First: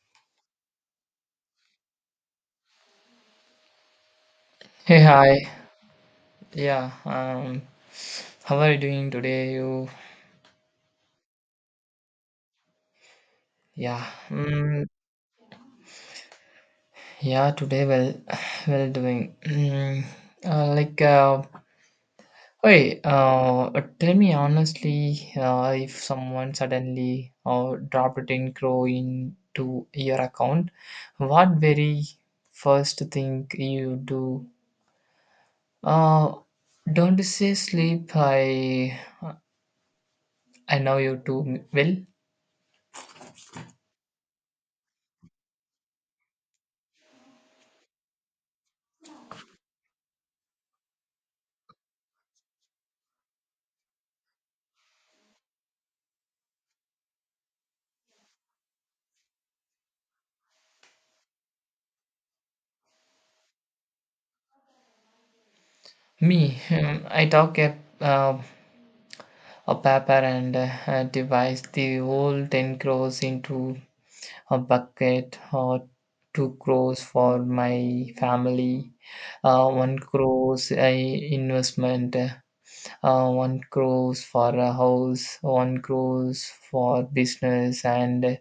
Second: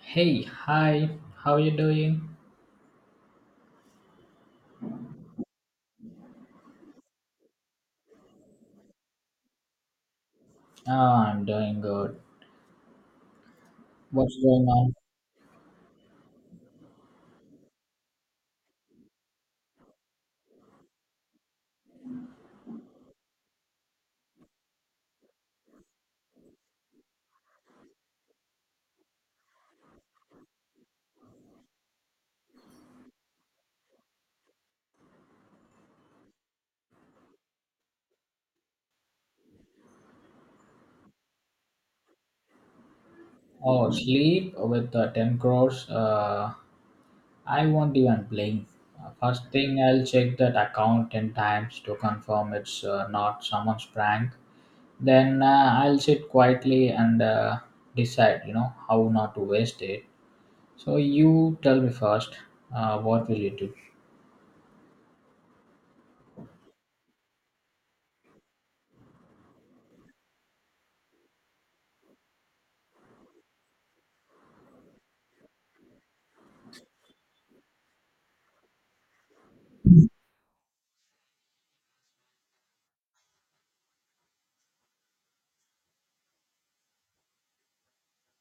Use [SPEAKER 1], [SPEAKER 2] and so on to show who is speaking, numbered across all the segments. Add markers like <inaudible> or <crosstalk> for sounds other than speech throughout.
[SPEAKER 1] Hey, hi, how you doing?
[SPEAKER 2] Hey, hi. Yeah, um, how are you doing today? You,
[SPEAKER 1] Ah, I'm doing good.
[SPEAKER 2] yeah,
[SPEAKER 1] What's going
[SPEAKER 2] mm,
[SPEAKER 1] on?
[SPEAKER 2] yeah, today well, <sighs> well doing. Uh, like, uh, hey, tell me honestly, if someone suddenly dropped 10 crore into your account, what very first thing you do? Uh, don't say sleep. I know you too well.
[SPEAKER 1] Oh, sleep with 10 crores. I won't even blink. First thing, I'll check that account 10 times to confirm it's not someone's prank. Then I'll sit quietly and decide, you know, how not to waste it. So you tell me first, what will you do?
[SPEAKER 2] Me, <laughs> I a paper and a device. The whole 10 crores into a bucket or 2 crores for my family, 1 crores investment, 1 crores for a house, 1 crores for business and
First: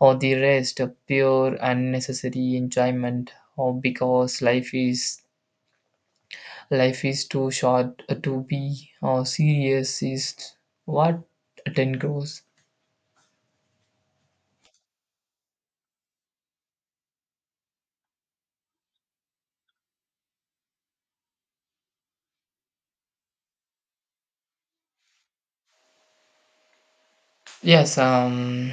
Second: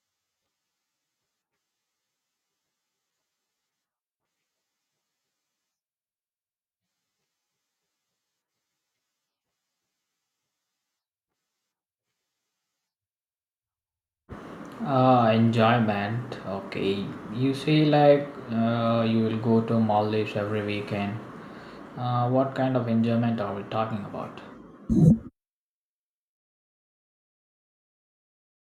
[SPEAKER 2] all the rest pure unnecessary enjoyment or because life is too short to be or serious is what 10 crores.
[SPEAKER 1] Enjoyment. Okay, you say like you will go to Maldives every weekend. What kind of enjoyment are we talking about?
[SPEAKER 2] Yes, um,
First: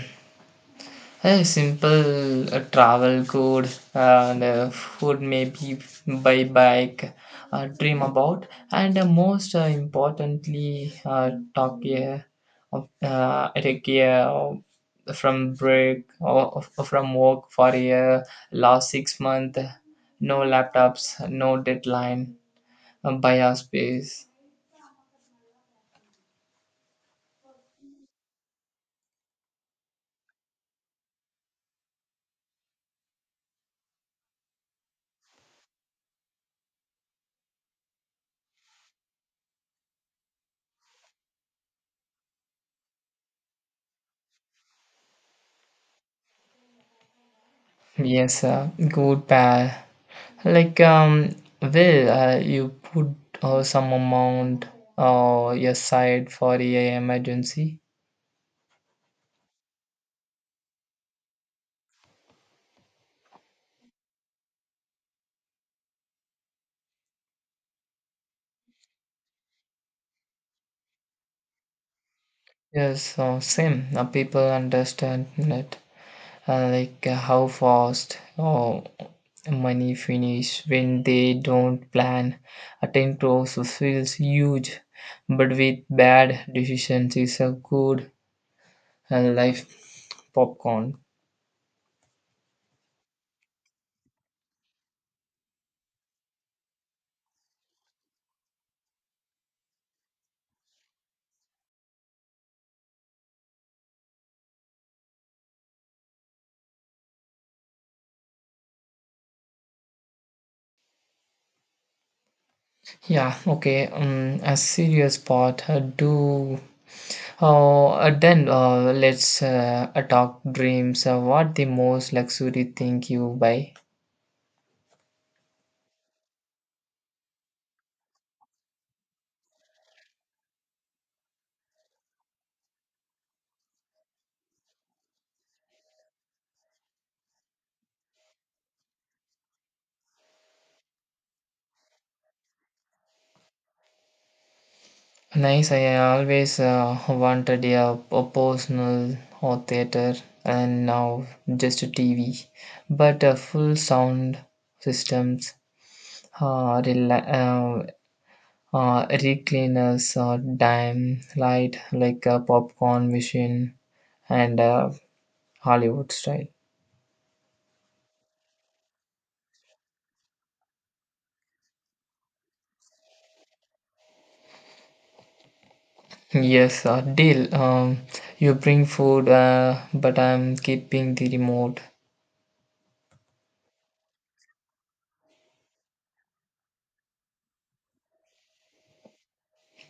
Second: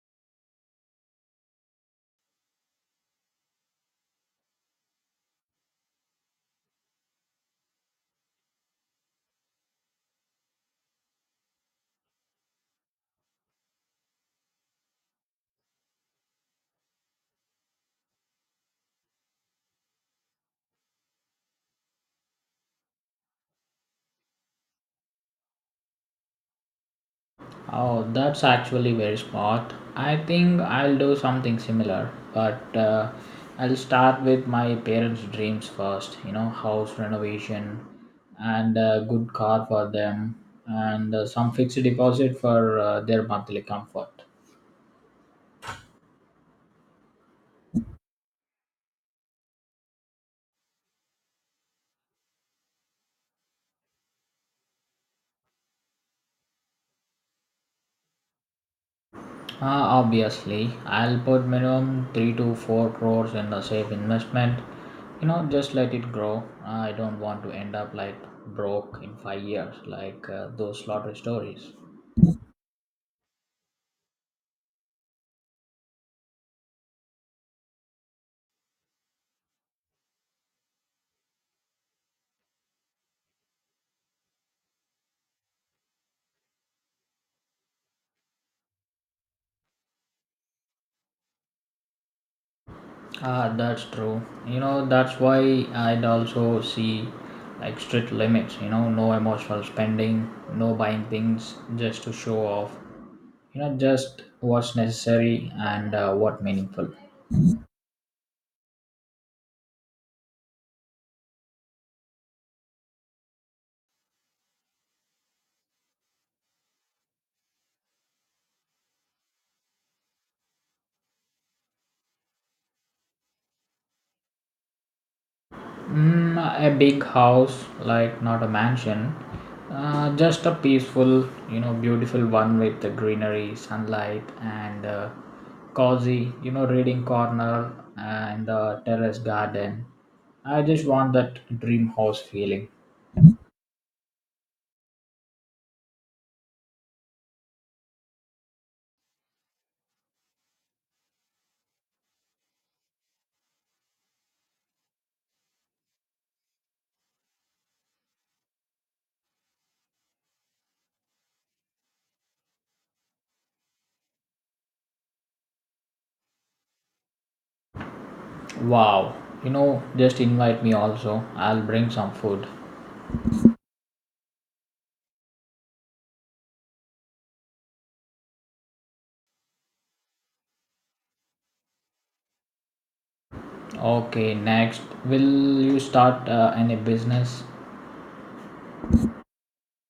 [SPEAKER 2] a simple travel good and food maybe by bike, dream about, and most importantly, talk here of at a from break or from work for a last 6 month, no laptops, no deadline, by our space.
[SPEAKER 1] Oh, that's actually very smart. I think I'll do something similar, but I'll start with my parents' dreams first. You know, house renovation and a good car for them, and some fixed deposit for their monthly comfort.
[SPEAKER 2] Yes, good pair. You put some amount aside for a emergency.
[SPEAKER 1] Obviously, I'll put minimum 3 to 4 crores in a safe investment. You know, just let it grow. I don't want to end up like broke in 5 years, like those lottery stories.
[SPEAKER 2] Yes, same. People understand that, how fast money finish when they don't plan. A 10 crores feels huge, but with bad decisions, it's a good life popcorn.
[SPEAKER 1] Ah, that's true. You know, that's why I'd also see like strict limits. You know, no emotional spending, no buying things just to show off. You know, just what's necessary and what meaningful.
[SPEAKER 2] Yeah, okay. A serious part. Do Then let's talk dreams. What the most luxury thing you buy?
[SPEAKER 1] Mm, a big house, like not a mansion, just a peaceful, you know, beautiful one with the greenery, sunlight, and cozy, you know, reading corner and the terrace garden. I just want that dream house feeling.
[SPEAKER 2] Nice. I always wanted a personal or theater, and now just a TV, but full sound systems, uh, rela- uh, recliners, dime light like a popcorn machine, and Hollywood style.
[SPEAKER 1] Wow, you know, just invite me also. I'll bring some food.
[SPEAKER 2] Yes, deal. You bring food, but I'm keeping the remote.
[SPEAKER 1] Okay, next, will you start any business?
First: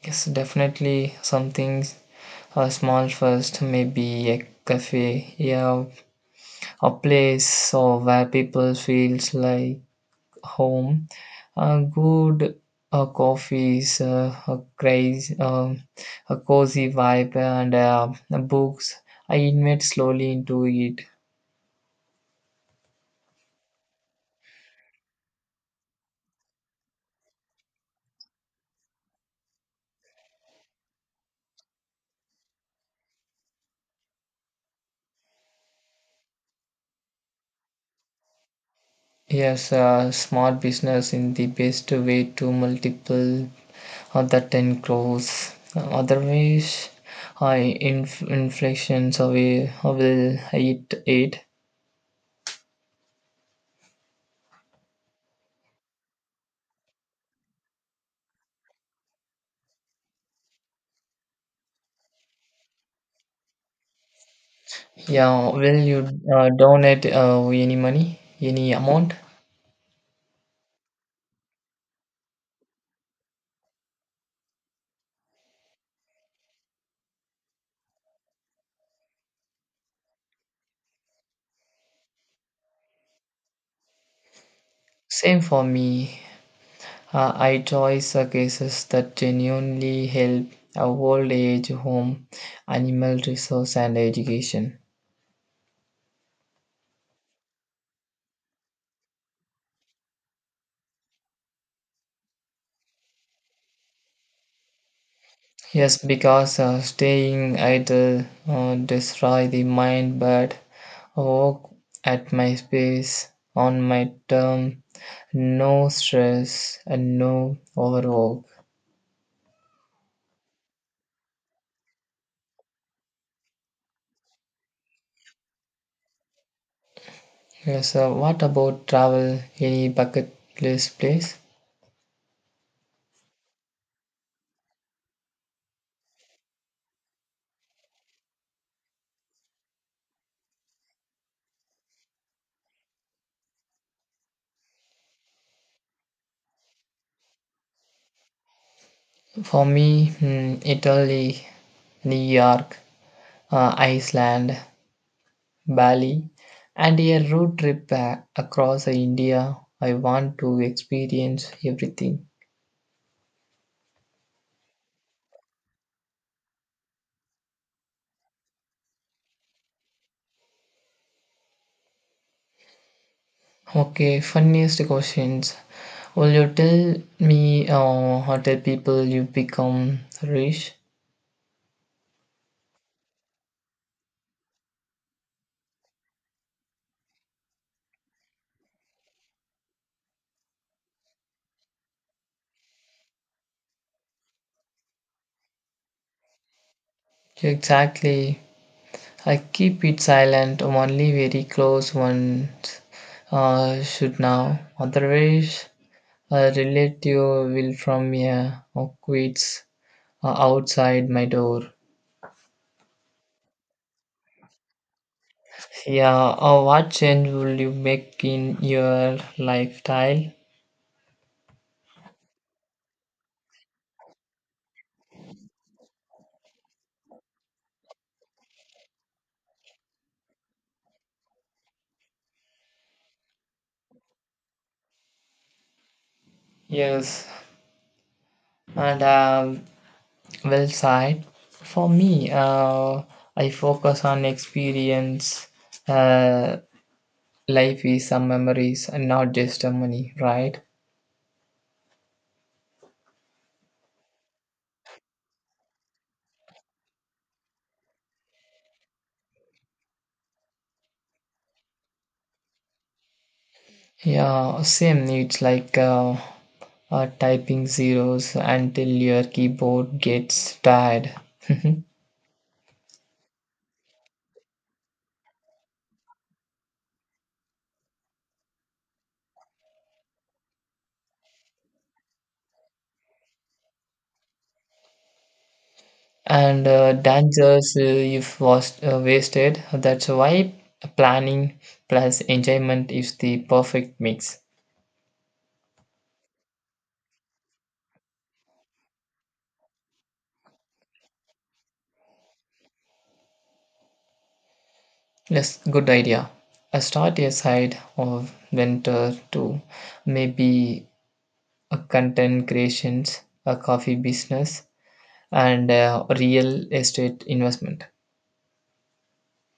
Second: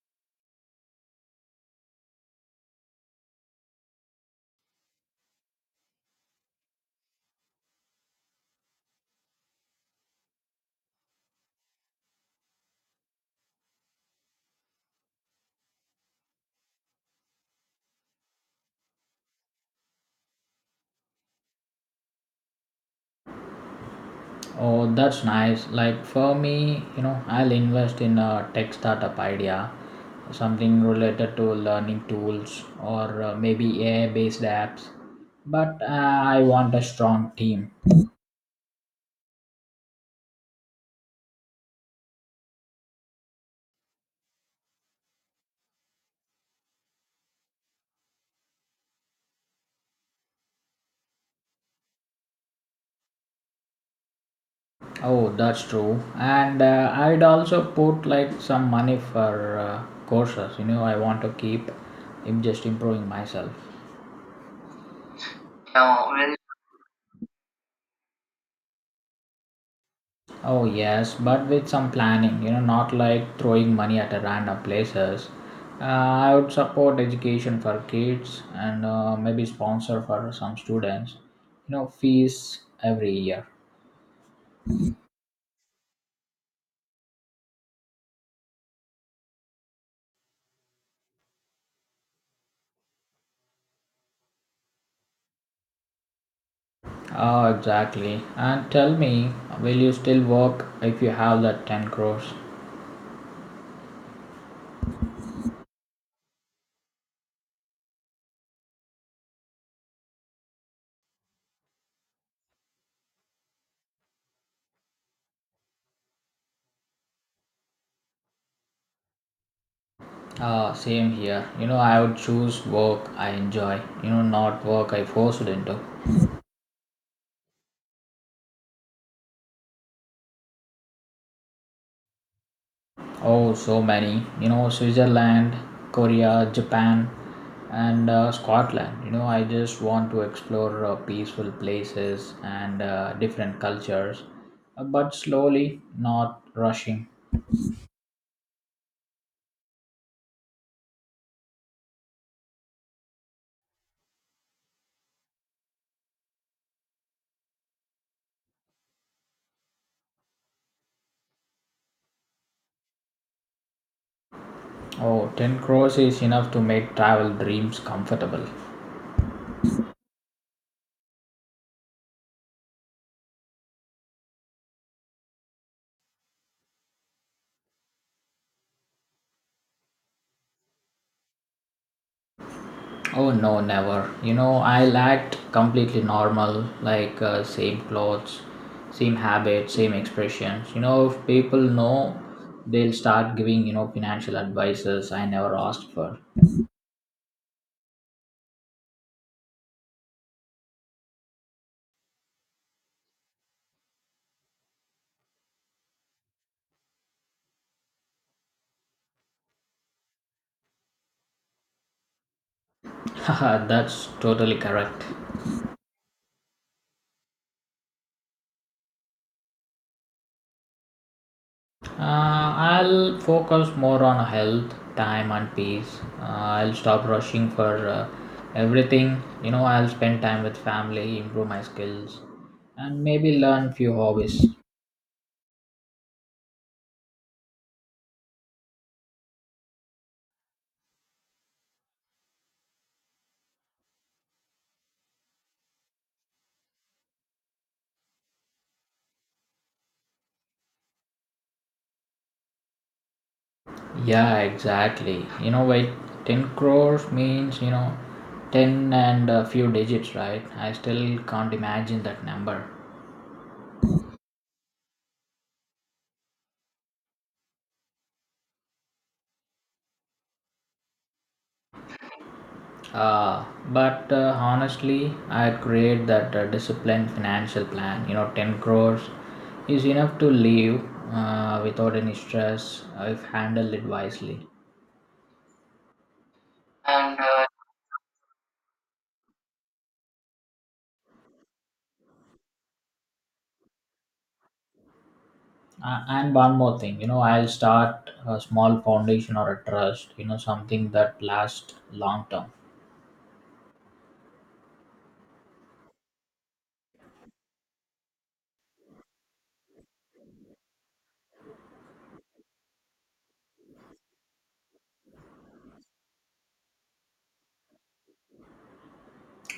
[SPEAKER 2] Yes, definitely something small first. Maybe a cafe, yeah, a place where people feels like home. A good coffees, a crazy a cozy vibe, and books. I invite slowly into it.
[SPEAKER 1] Oh, that's nice. Like for me, you know, I'll invest in a tech startup idea, something related to learning tools or maybe AI-based apps. But I want a strong team.
[SPEAKER 2] Yes, smart business in the best way to multiple other 10 crores. Otherwise, I inflation. So we will eat it.
[SPEAKER 1] Oh, that's true. And I'd also put like some money for courses. You know, I want to keep just improving myself.
[SPEAKER 2] Yeah, will
[SPEAKER 1] Yeah,
[SPEAKER 2] you
[SPEAKER 1] well,
[SPEAKER 2] donate any money, any amount?
[SPEAKER 1] oh yes, but with some planning, you know, not like throwing money at a random places. I would support education for kids and maybe sponsor for some students. You know, fees every year.
[SPEAKER 2] Same for me. I choose cases that genuinely help a old age home, animal resource, and education.
[SPEAKER 1] Oh, exactly. And tell me, will you still work if you have that 10 crores?
[SPEAKER 2] Yes, because staying idle destroy the mind, but work at my space on my term, no stress and no overwork.
[SPEAKER 1] Same here. You know, I would choose work I enjoy, you know, not work I forced into.
[SPEAKER 2] Yes, what about travel? Any bucket list place?
[SPEAKER 1] Oh, so many. You know, Switzerland, Korea, Japan, and Scotland. You know, I just want to explore peaceful places and different cultures, but slowly, not rushing.
[SPEAKER 2] For me, hmm, Italy, New York, Iceland, Bali, and a road trip back across India. I want to experience everything.
[SPEAKER 1] Oh, ten 10 crores is enough to make travel dreams comfortable.
[SPEAKER 2] Okay, funniest questions. Will you tell me or tell people you become rich?
[SPEAKER 1] Oh no, never. You know, I'll act completely normal, like same clothes, same habits, same expressions. You know, if people know, they'll start giving, you know, financial advices I never asked for.
[SPEAKER 2] Exactly. I keep it silent. Only very close ones should know. Otherwise, a relative will from here or quits outside my door.
[SPEAKER 1] <laughs> Haha, that's totally correct.
[SPEAKER 2] Yeah, what change will you make in your lifestyle?
[SPEAKER 1] I'll focus more on health, time, and peace. I'll stop rushing for everything. You know, I'll spend time with family, improve my skills, and maybe learn few hobbies.
[SPEAKER 2] Yes, and side for me, I focus on experience. Uh, Life is some memories and not just the money, right?
[SPEAKER 1] Yeah, exactly. You know, why 10 crores means, you know, 10 and a few digits, right? I still can't imagine that number.
[SPEAKER 2] Yeah, same. It's like typing zeros until your keyboard gets tired. <laughs>
[SPEAKER 1] But honestly, I'd create that disciplined financial plan. You know, 10 crores is enough to live without any stress if handled it wisely.
[SPEAKER 2] And
[SPEAKER 1] And uh,
[SPEAKER 2] dangers if was wasted. That's why planning plus enjoyment is the perfect mix.
[SPEAKER 1] and one more thing, you know, I'll start a small foundation or a trust, you know, something that lasts long term.
[SPEAKER 2] Yes, good idea. A start a side of winter too. Maybe a content creations, a coffee business, and a real estate investment.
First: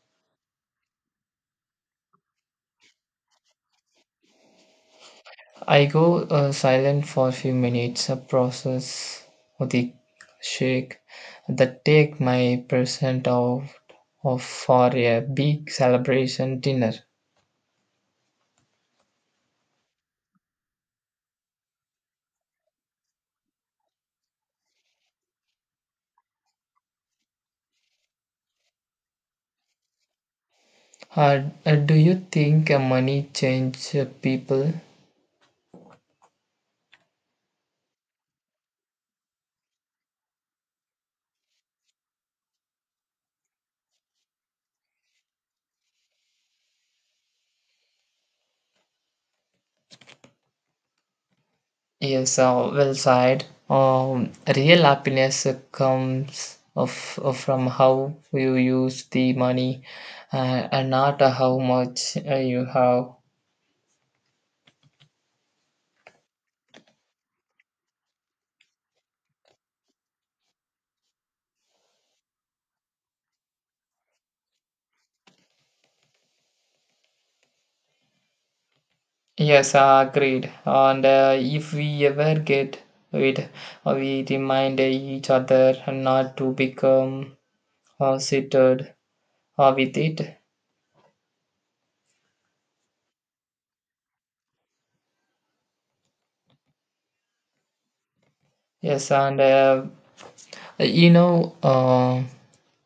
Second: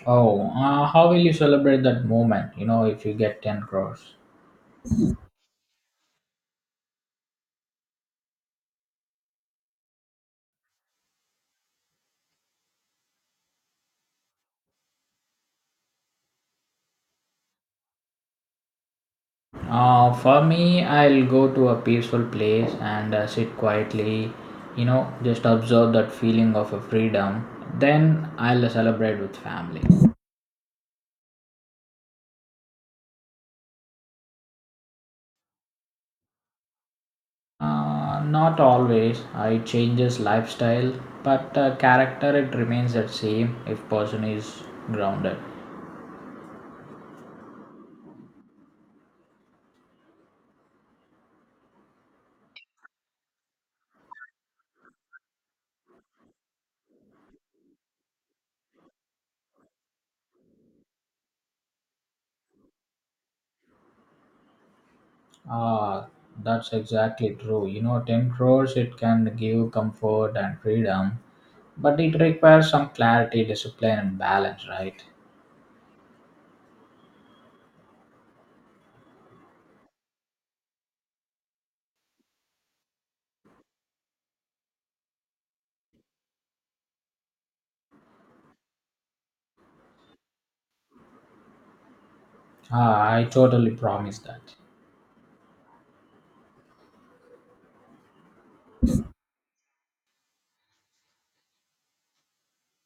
[SPEAKER 1] Oh, how will you celebrate that moment? You know, if you get 10 crores.
[SPEAKER 2] I go silent for a few minutes, a process of the shake that take my present out of for a big celebration dinner.
[SPEAKER 1] For me, I'll go to a peaceful place and sit quietly, you know, just observe that feeling of a freedom. Then I'll celebrate with family.
[SPEAKER 2] Do you think money change people?
[SPEAKER 1] Not always. It changes lifestyle, but character it remains the same if person is grounded.
[SPEAKER 2] Yes, well said. Real happiness of from how you use the money and not how much you have.
[SPEAKER 1] Ah, that's exactly true. You know, 10 crores it can give comfort and freedom, but it requires some clarity, discipline, and balance, right?
[SPEAKER 2] Yes, agreed. And if we ever get it, we remind each other not to become seated with it.
[SPEAKER 1] Ah, I totally promise that.
[SPEAKER 2] Yes, and you know.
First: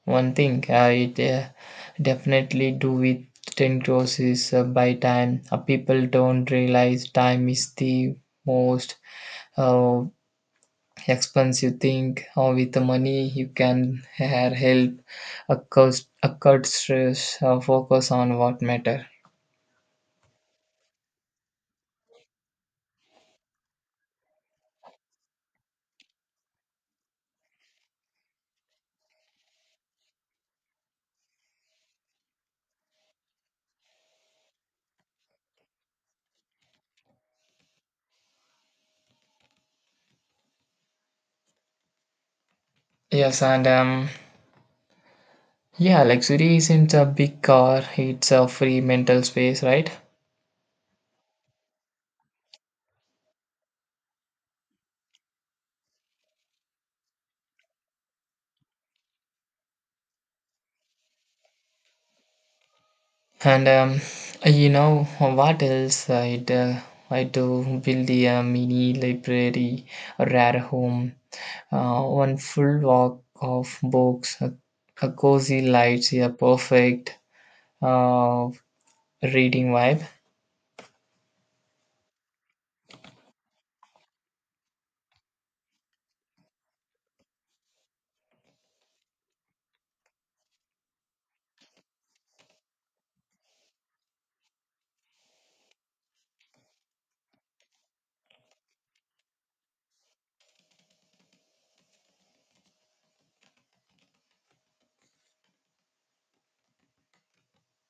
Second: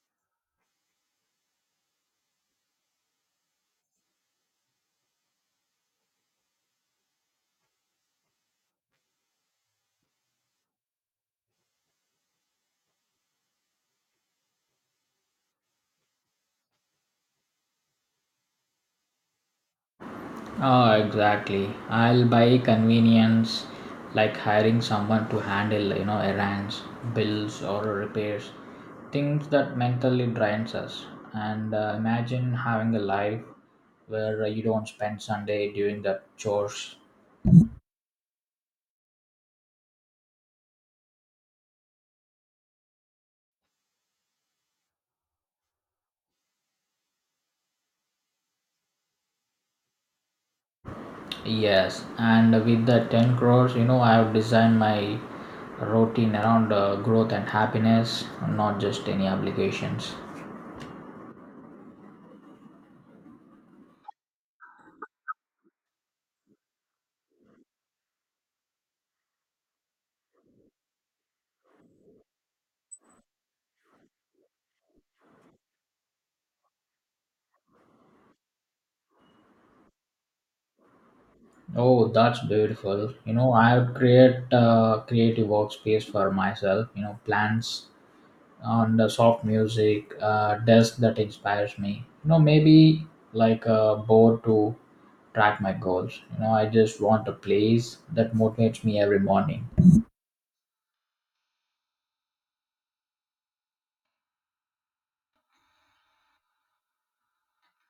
[SPEAKER 2] One thing definitely do with 10 crores is buy time. People don't realize time is the most uh, expensive thing. Or with the money, you can have help, a cost, a cut stress, focus on what matter.
[SPEAKER 1] Ah, exactly. I'll buy convenience like hiring someone to handle, you know, errands, bills, or repairs, things that mentally drains us. And imagine having a life where you don't spend Sunday doing the chores.
[SPEAKER 2] Yes, and yeah, luxury isn't a big car, it's a free mental space, right?
[SPEAKER 1] Yes, and with the 10 crores, you know, I have designed my routine around growth and happiness, not just any obligations.
[SPEAKER 2] And you know what else I do build a mini library, a rare home, one full walk of books, a cozy lights, a perfect uh, reading vibe.
[SPEAKER 1] Oh, that's beautiful. You know, I would create a creative workspace for myself, you know, plants on the soft music, desk that inspires me. You know, maybe like a board to track my goals. You know, I just want a place that motivates me every morning.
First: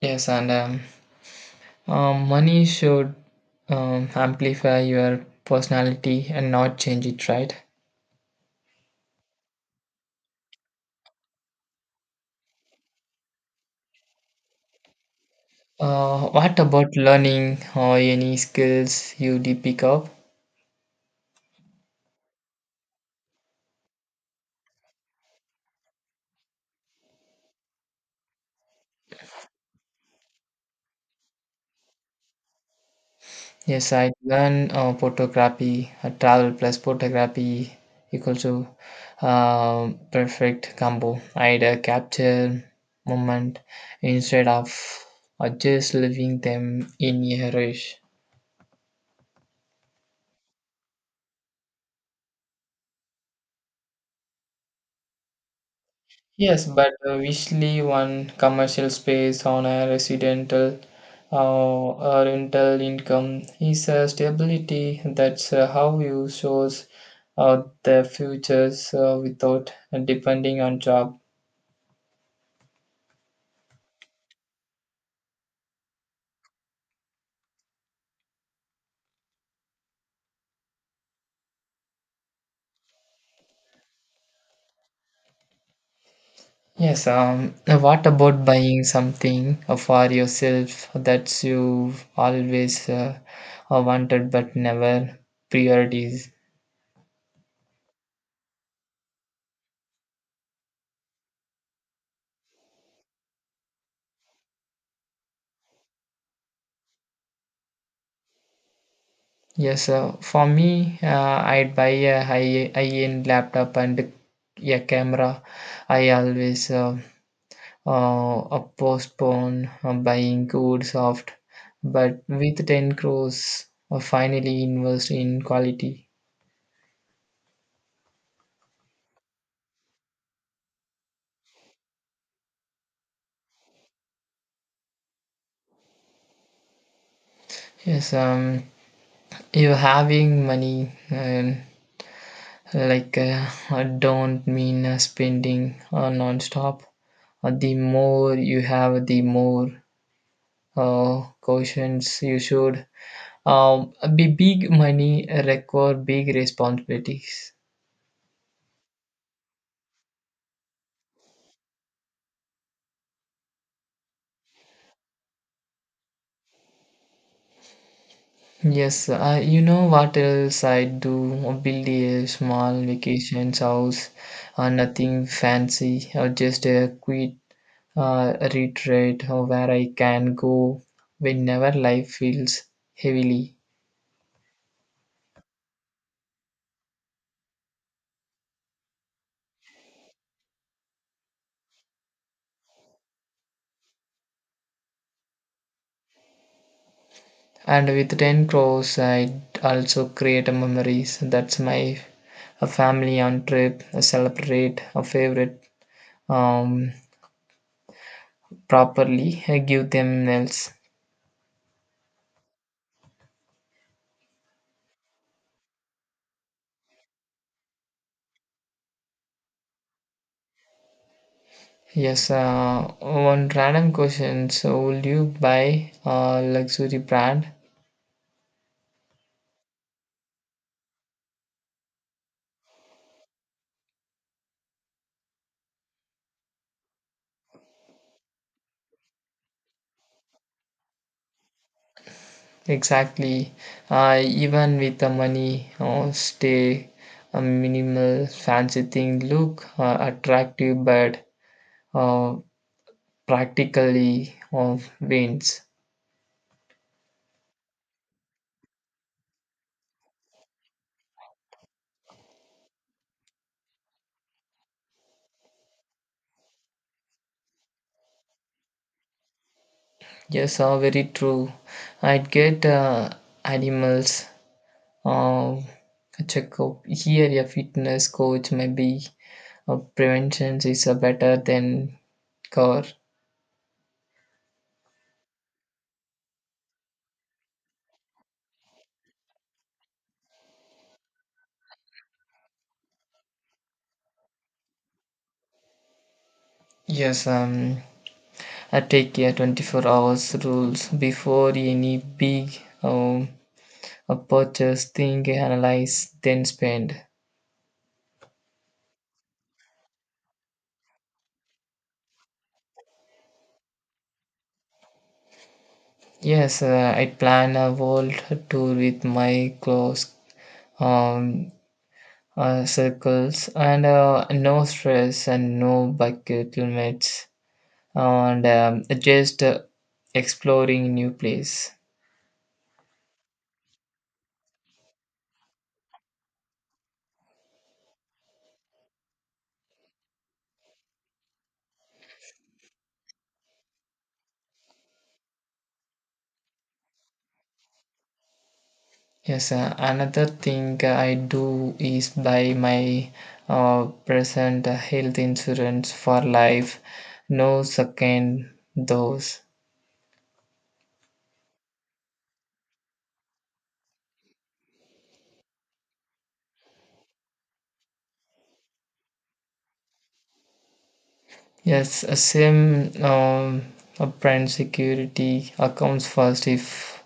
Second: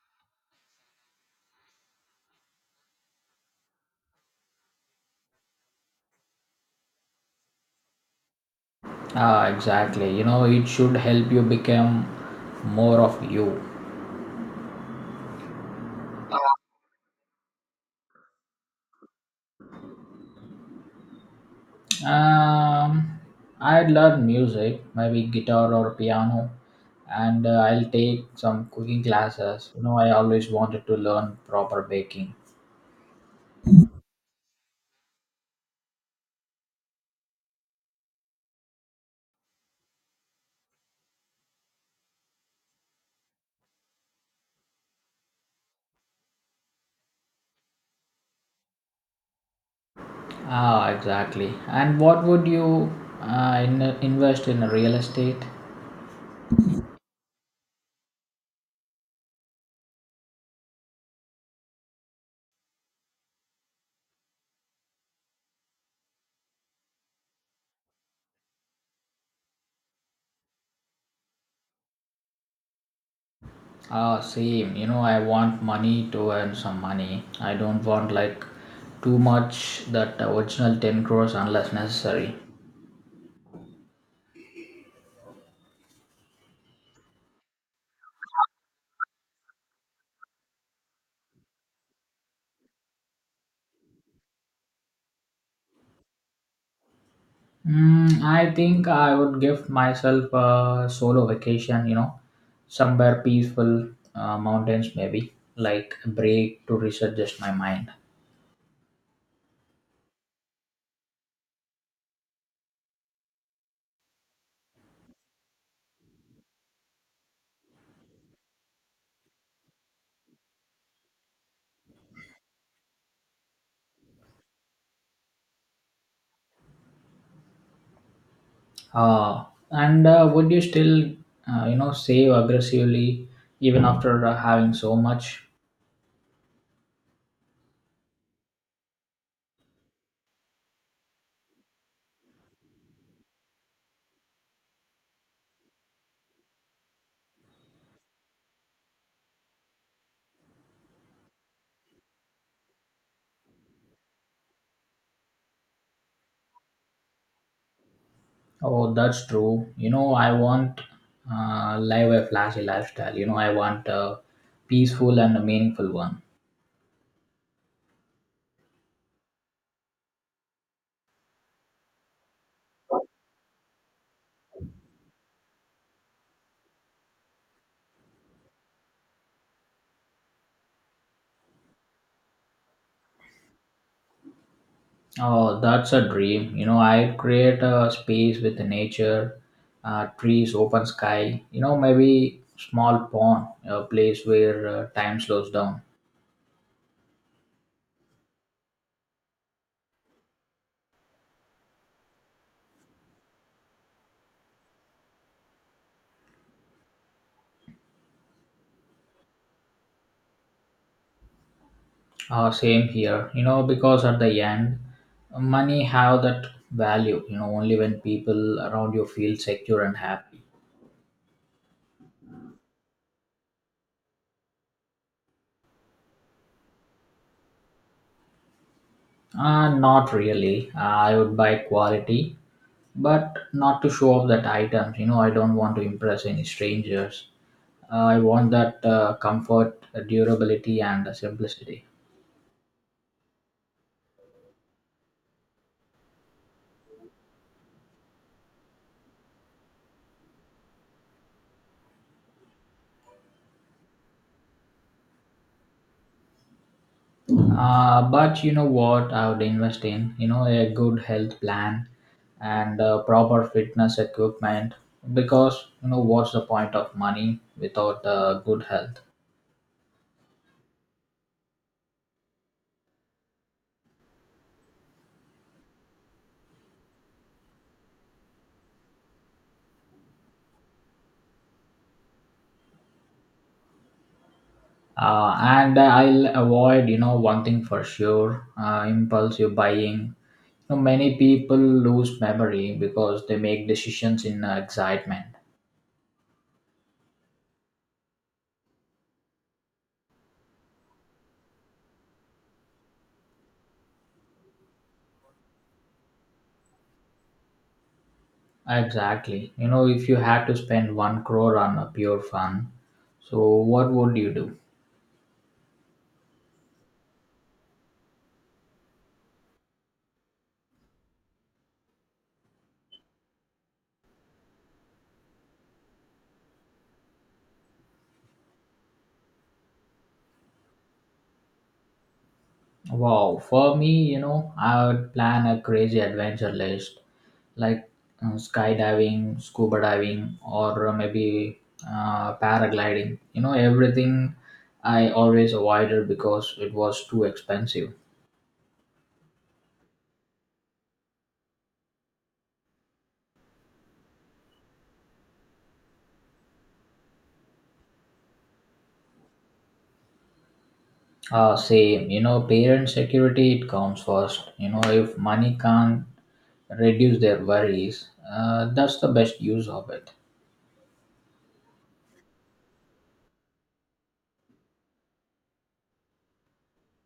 [SPEAKER 2] Yes, and money should amplify your personality and not change it, right?
[SPEAKER 1] Ah, exactly. You know, it should help you become more of you.
[SPEAKER 2] What about learning or any skills you did pick up?
[SPEAKER 1] Um, I'd learn music, maybe guitar or piano, and I'll take some cooking classes. You know, I always wanted to learn proper baking.
[SPEAKER 2] Yes, I learn photography, travel plus photography equals to perfect combo. I'd Capture moment instead of just leaving them in a rush.
[SPEAKER 1] Ah, exactly. And what would you invest in real estate?
[SPEAKER 2] Yes, but usually one commercial space on a residential rental income is a stability. That's how you source the futures without depending on job.
[SPEAKER 1] Ah, same. You know, I want money to earn some money. I don't want like too much that original 10 crores unless necessary.
[SPEAKER 2] Yes, now what about buying something for yourself that you've always wanted but never priorities?
[SPEAKER 1] Mm, I think I would give myself a solo vacation, you know, somewhere peaceful, mountains maybe, like a break to reset just my mind.
[SPEAKER 2] Yes, for me, I'd buy a high-end laptop and a camera. I always postpone buying good soft, but with 10 crores, finally invest in quality.
[SPEAKER 1] Uh, and would you still, you know, save aggressively even after having so much?
[SPEAKER 2] Yes, you having money and like, I don't mean spending non-stop. The more you have, the more cautions you should. Be big money require big responsibilities.
[SPEAKER 1] Oh, that's true. You know, I want live a flashy lifestyle. You know, I want a peaceful and a meaningful one.
[SPEAKER 2] Yes, you know what else I do? Build a small vacation house, nothing fancy, or just a quick retreat where I can go whenever life feels heavily.
[SPEAKER 1] Oh, that's a dream. You know, I create a space with the nature, trees, open sky. You know, maybe small pond, a place where time slows down.
[SPEAKER 2] And with 10 crores I also create a memories that's my a family on trip a celebrate a favorite um properly I give them else.
[SPEAKER 1] Same here. You know, because at the end, money have that value. You know, only when people around you feel secure and happy.
[SPEAKER 2] Yes, one random question, so will you buy a luxury brand?
[SPEAKER 1] Not really. I would buy quality, but not to show off that items. You know, I don't want to impress any strangers. I want that comfort, durability, and simplicity.
[SPEAKER 2] Exactly, even with the money or stay a minimal fancy thing look attractive but uh, practically of wins.
[SPEAKER 1] But you know what I would invest in? You know, a good health plan and proper fitness equipment. Because you know, what's the point of money without good health?
[SPEAKER 2] Yes, are very true. I'd get animals, um, checkup here. A fitness coach maybe. Prevention is better than cure.
[SPEAKER 1] And I'll avoid, you know, one thing for sure: impulsive buying. You know, many people lose memory because they make decisions in excitement.
[SPEAKER 2] Yes, I take a 24 hours rules before any big um, a purchase thing analyze then spend.
[SPEAKER 1] Exactly. You know, if you had to spend 1 crore on a pure fun, so what would you do?
[SPEAKER 2] Yes, I plan a world tour with my close um, circles and no stress and no bucket limits and just exploring new place.
[SPEAKER 1] Wow. For me, you know, I would plan a crazy adventure list like skydiving, scuba diving, or maybe paragliding. You know, everything I always avoided because it was too expensive.
[SPEAKER 2] Yes, another thing I do is buy my present health insurance for life, no second dose.
[SPEAKER 1] Same, you know, parent security, it comes first. You know, if money can't reduce their worries, that's the best use of it.
[SPEAKER 2] Yes, a same. A brand security accounts first if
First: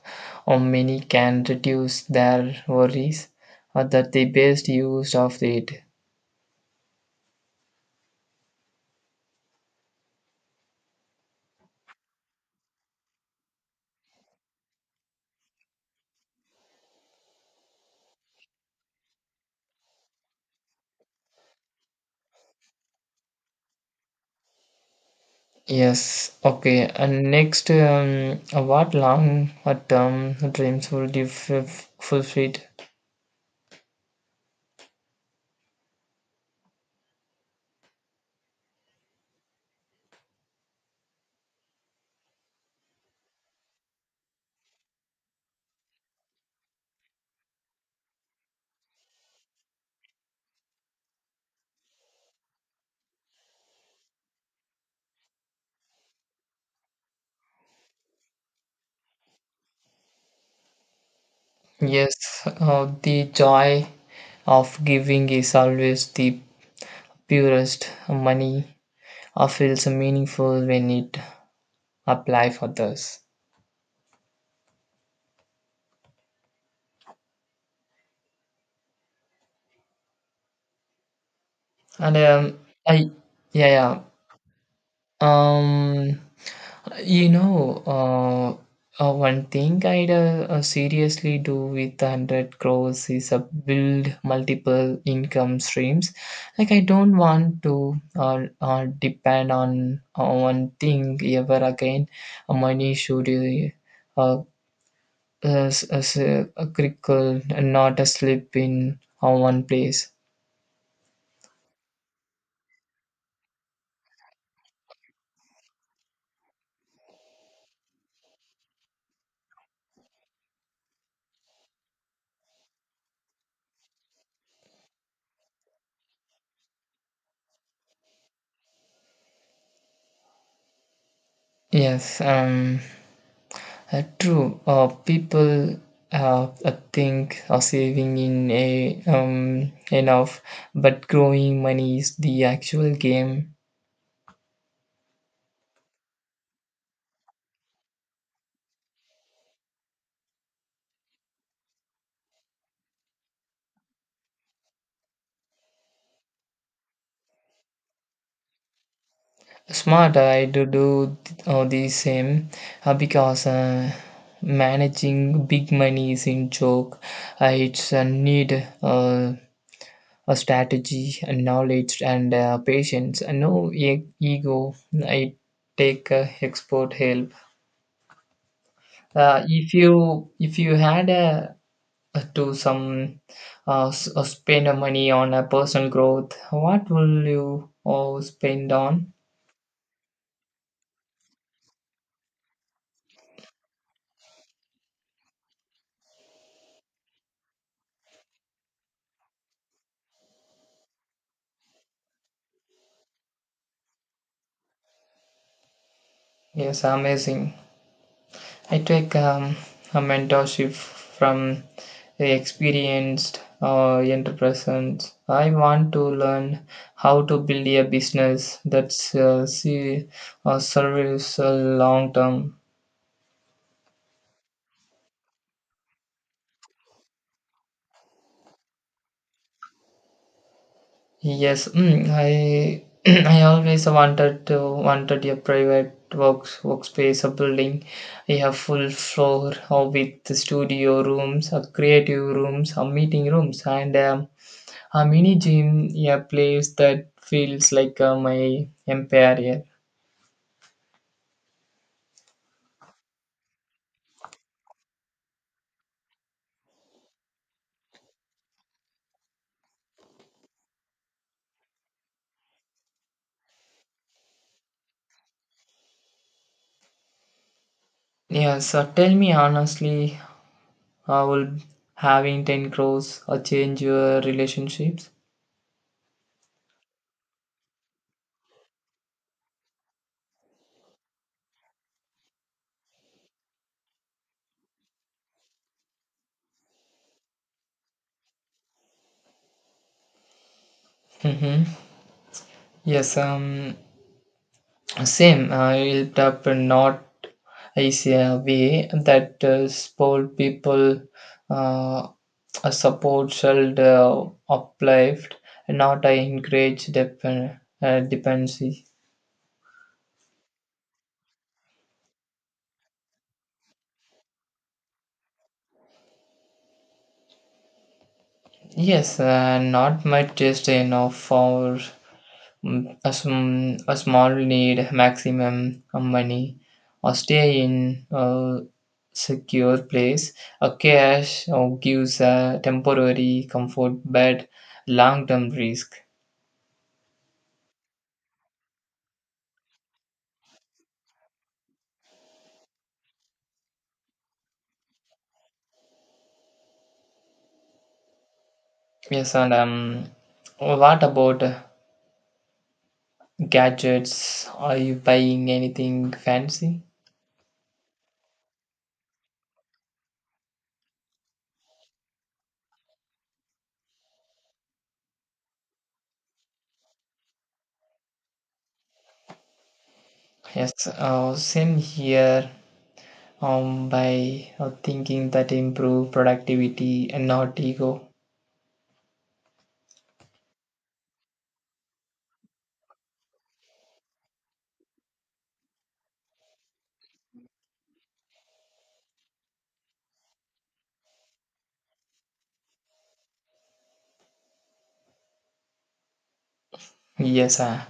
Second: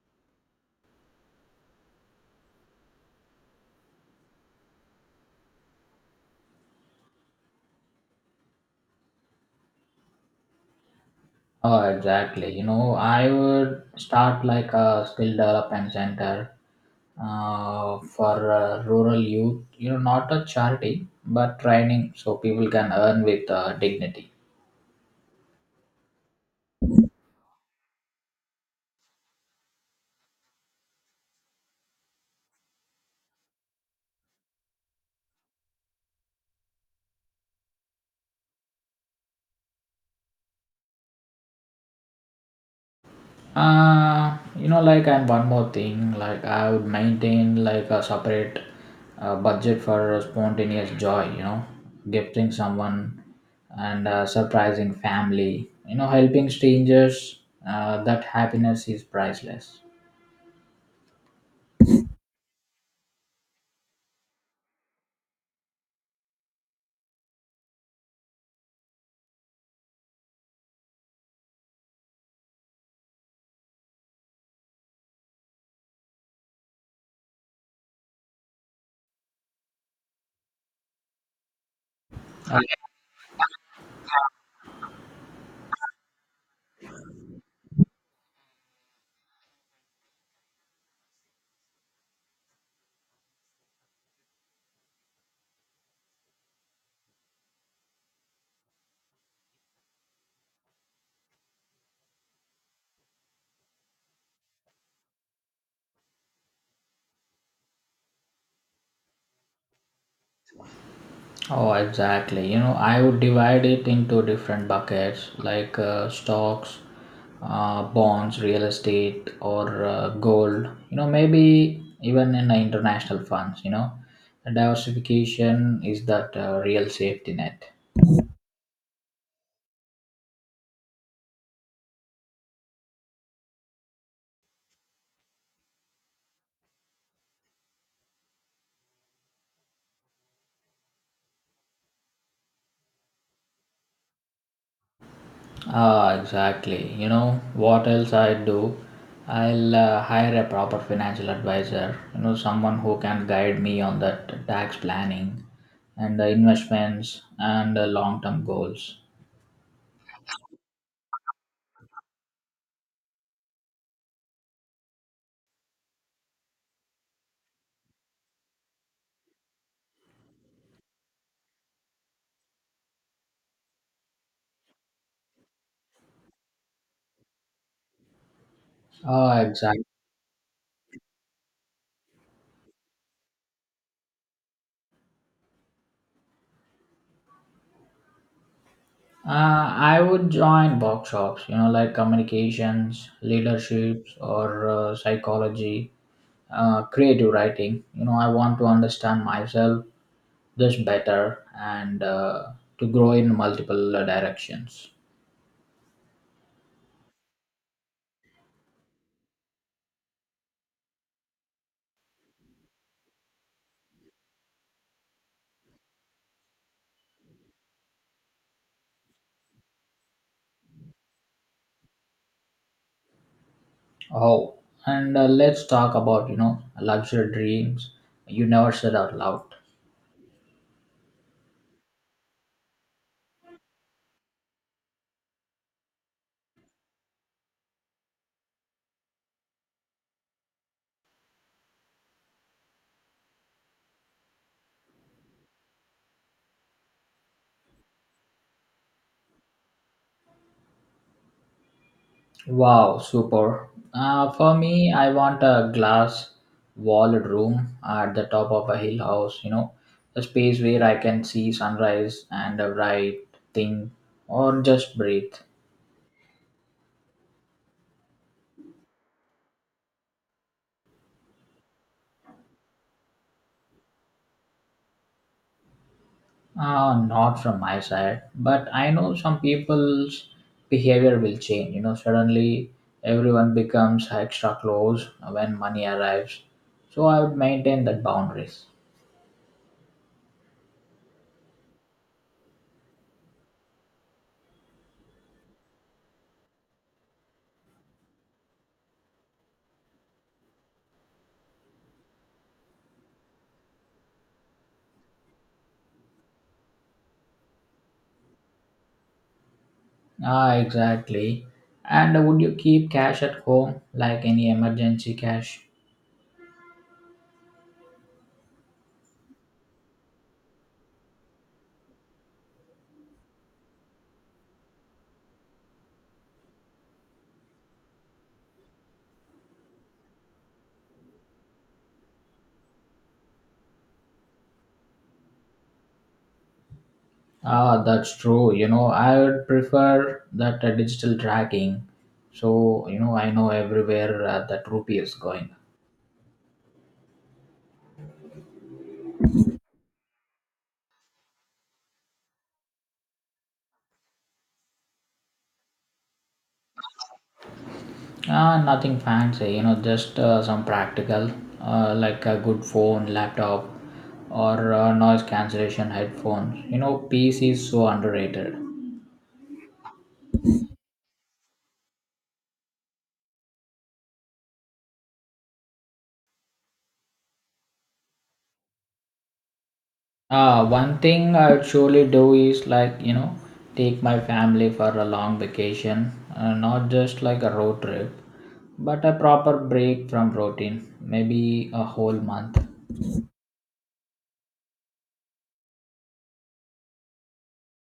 [SPEAKER 2] or many can reduce their worries, that the best use of it.
[SPEAKER 1] Oh, exactly. You know, I would start like a skill development center for rural youth. You know, not a charity, but training so people can earn with dignity.
[SPEAKER 2] Yes, okay. And next, what long term dreams will you fulfill?
[SPEAKER 1] And one more thing, like, I would maintain like a separate budget for spontaneous joy, you know, gifting someone and surprising family, you know, helping strangers. That happiness is priceless.
[SPEAKER 2] Yes, the joy of giving is always the purest. Money feels meaningful when it apply for others. And I, yeah, yeah. Um, you know, uh, One thing I'd seriously do with 100 crores is build multiple income streams. Like, I don't want to depend on one thing ever again. Money should as as a crinkle and not a slip in one place.
[SPEAKER 1] Oh, exactly. You know, I would divide it into different buckets like stocks, bonds, real estate, or gold. You know, maybe even in international funds. You know, diversification is that real safety net.
[SPEAKER 2] Yes. True. People think saving in a enough, but growing money is the actual game.
[SPEAKER 1] Ah, exactly. You know what else I do? I'll hire a proper financial advisor. You know, someone who can guide me on that tax planning and the investments and the long-term goals.
[SPEAKER 2] Smart, I do the same because managing big money is in joke. It's a need. A strategy, a knowledge, and patience. No ego. I take expert help.
[SPEAKER 1] Oh,
[SPEAKER 2] Uh, if
[SPEAKER 1] exactly.
[SPEAKER 2] you if you had a to some spend a money on a personal growth, what will you spend on?
[SPEAKER 1] I would join workshops, you know, like communications, leaderships, or psychology, creative writing. You know, I want to understand myself just better and to grow in multiple directions.
[SPEAKER 2] Yes, amazing. I take a mentorship from the experienced entrepreneurs. I want to learn how to build a business that's service long term.
[SPEAKER 1] Oh, and let's talk about, you know, luxury dreams you never said out loud.
[SPEAKER 2] Yes, mm, I <clears throat> I always wanted a private workspace, a building, a full floor or with studio rooms, a creative rooms, a meeting rooms, and a mini gym, a place that feels like my empire.
[SPEAKER 1] Wow, super. For me, I want a glass walled room at the top of a hill house, you know, a space where I can see sunrise and write, think, or just breathe.
[SPEAKER 2] Yeah, so tell me honestly, how will having 10 crores change your relationships?
[SPEAKER 1] Not from my side, but I know some people's behavior will change. You know, suddenly everyone becomes extra close when money arrives. So I would maintain that boundaries.
[SPEAKER 2] Mm-hmm. Yes, same, I it up not easier way that support people uh, a support should uplift, not I encourage dependency.
[SPEAKER 1] Ah, exactly. And would you keep cash at home, like any emergency cash?
[SPEAKER 2] Yes, not my just enough for mm, a, a small need maximum money or stay in a secure place, a cash or gives a temporary comfort but long term risk.
[SPEAKER 1] Ah, that's true. You know, I would prefer that digital tracking. So, you know, I know everywhere that rupee is going.
[SPEAKER 2] Yes, and what about gadgets, are you buying anything fancy?
[SPEAKER 1] Ah, nothing fancy, you know, just some practical, like a good phone, laptop, or noise cancellation headphones. You know, PC is so underrated.
[SPEAKER 2] Yes, same here. By thinking that improve productivity and not ego.
[SPEAKER 1] One thing I would surely do is like, you know, take my family for a long vacation, not just like a road trip, but a proper break from routine, maybe a whole month.
[SPEAKER 2] Yes,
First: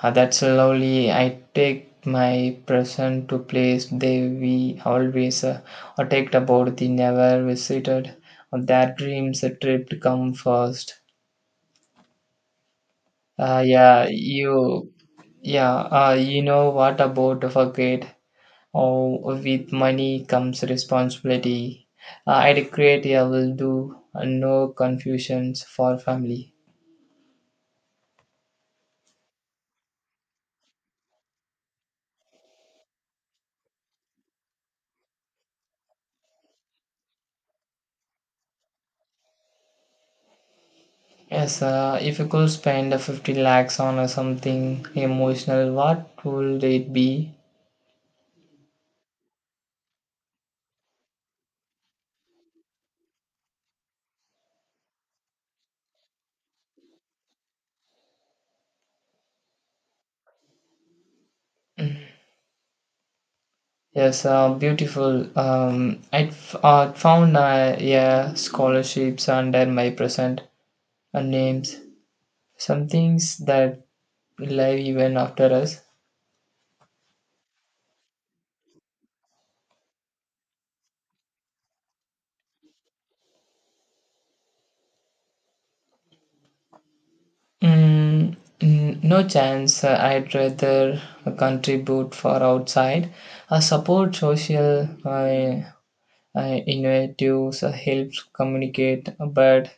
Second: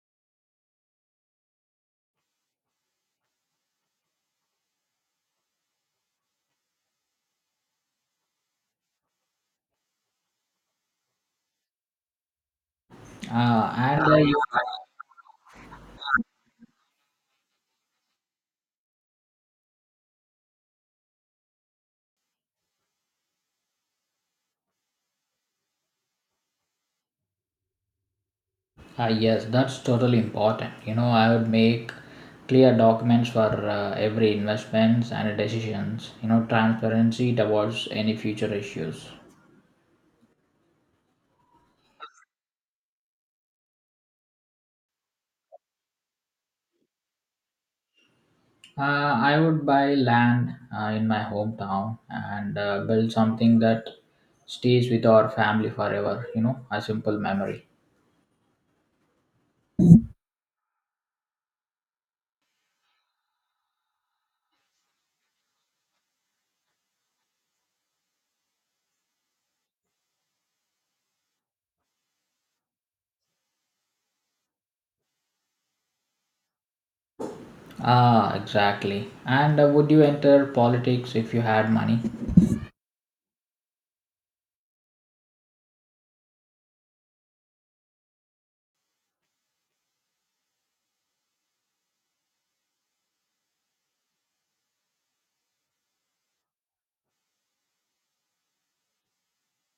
[SPEAKER 2] ah, that's lovely. I take my present to place they we always or talked about the never visited. That dreams a trip to come first. Uh,
[SPEAKER 1] Uh, and
[SPEAKER 2] yeah,
[SPEAKER 1] I,
[SPEAKER 2] you, yeah, you know what about forget? Oh, with money comes responsibility. I will do no confusions for family.
[SPEAKER 1] yes, that's totally important. You know, I would make clear documents for every investments and decisions, you know, transparency towards any future issues.
[SPEAKER 2] Yes, if you could spend 50 lakhs on something emotional, what would it be?
[SPEAKER 1] I would buy land in my hometown and build something that stays with our family forever, you know, a simple memory.
[SPEAKER 2] Yes, beautiful. I found yeah scholarships under my present names. Some things that live even after us.
[SPEAKER 1] Ah, exactly. And would you enter politics if you had money?
[SPEAKER 2] Mm, no chance. I'd rather contribute for outside. Support social innovatives. Helps communicate, but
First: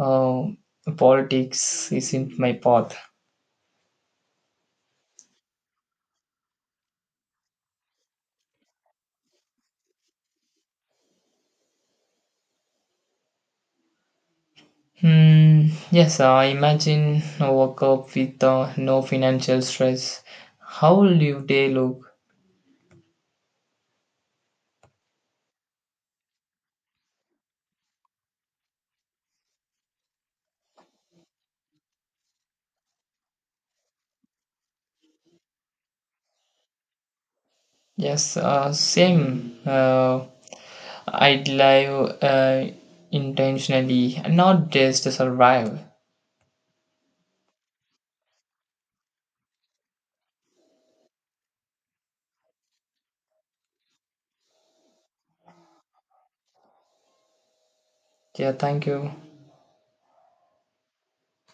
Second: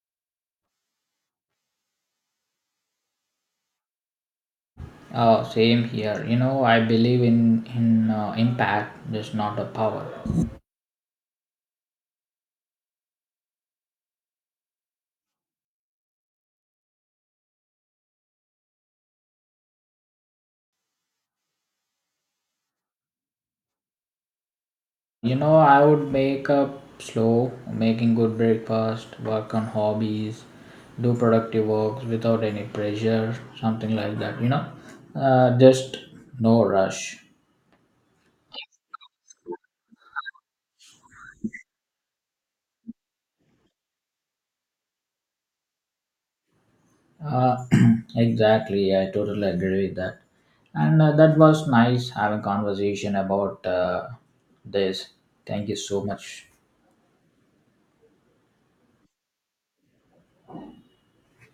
[SPEAKER 2] Um, politics isn't my path.
[SPEAKER 1] Oh, same here. You know, I believe in impact, just not the power.
[SPEAKER 2] Hmm, yes, I imagine a woke up with no financial stress. How will your day look?
[SPEAKER 1] You know, I would make up slow, making good breakfast, work on hobbies, do productive works without any pressure, something like that. You know, just no rush.
[SPEAKER 2] Yes, same. I'd live intentionally, not just to survive.
[SPEAKER 1] Uh, <clears throat> exactly, I totally agree with that. And that was nice having conversation about this. Thank you so much.
[SPEAKER 2] Yeah, thank you.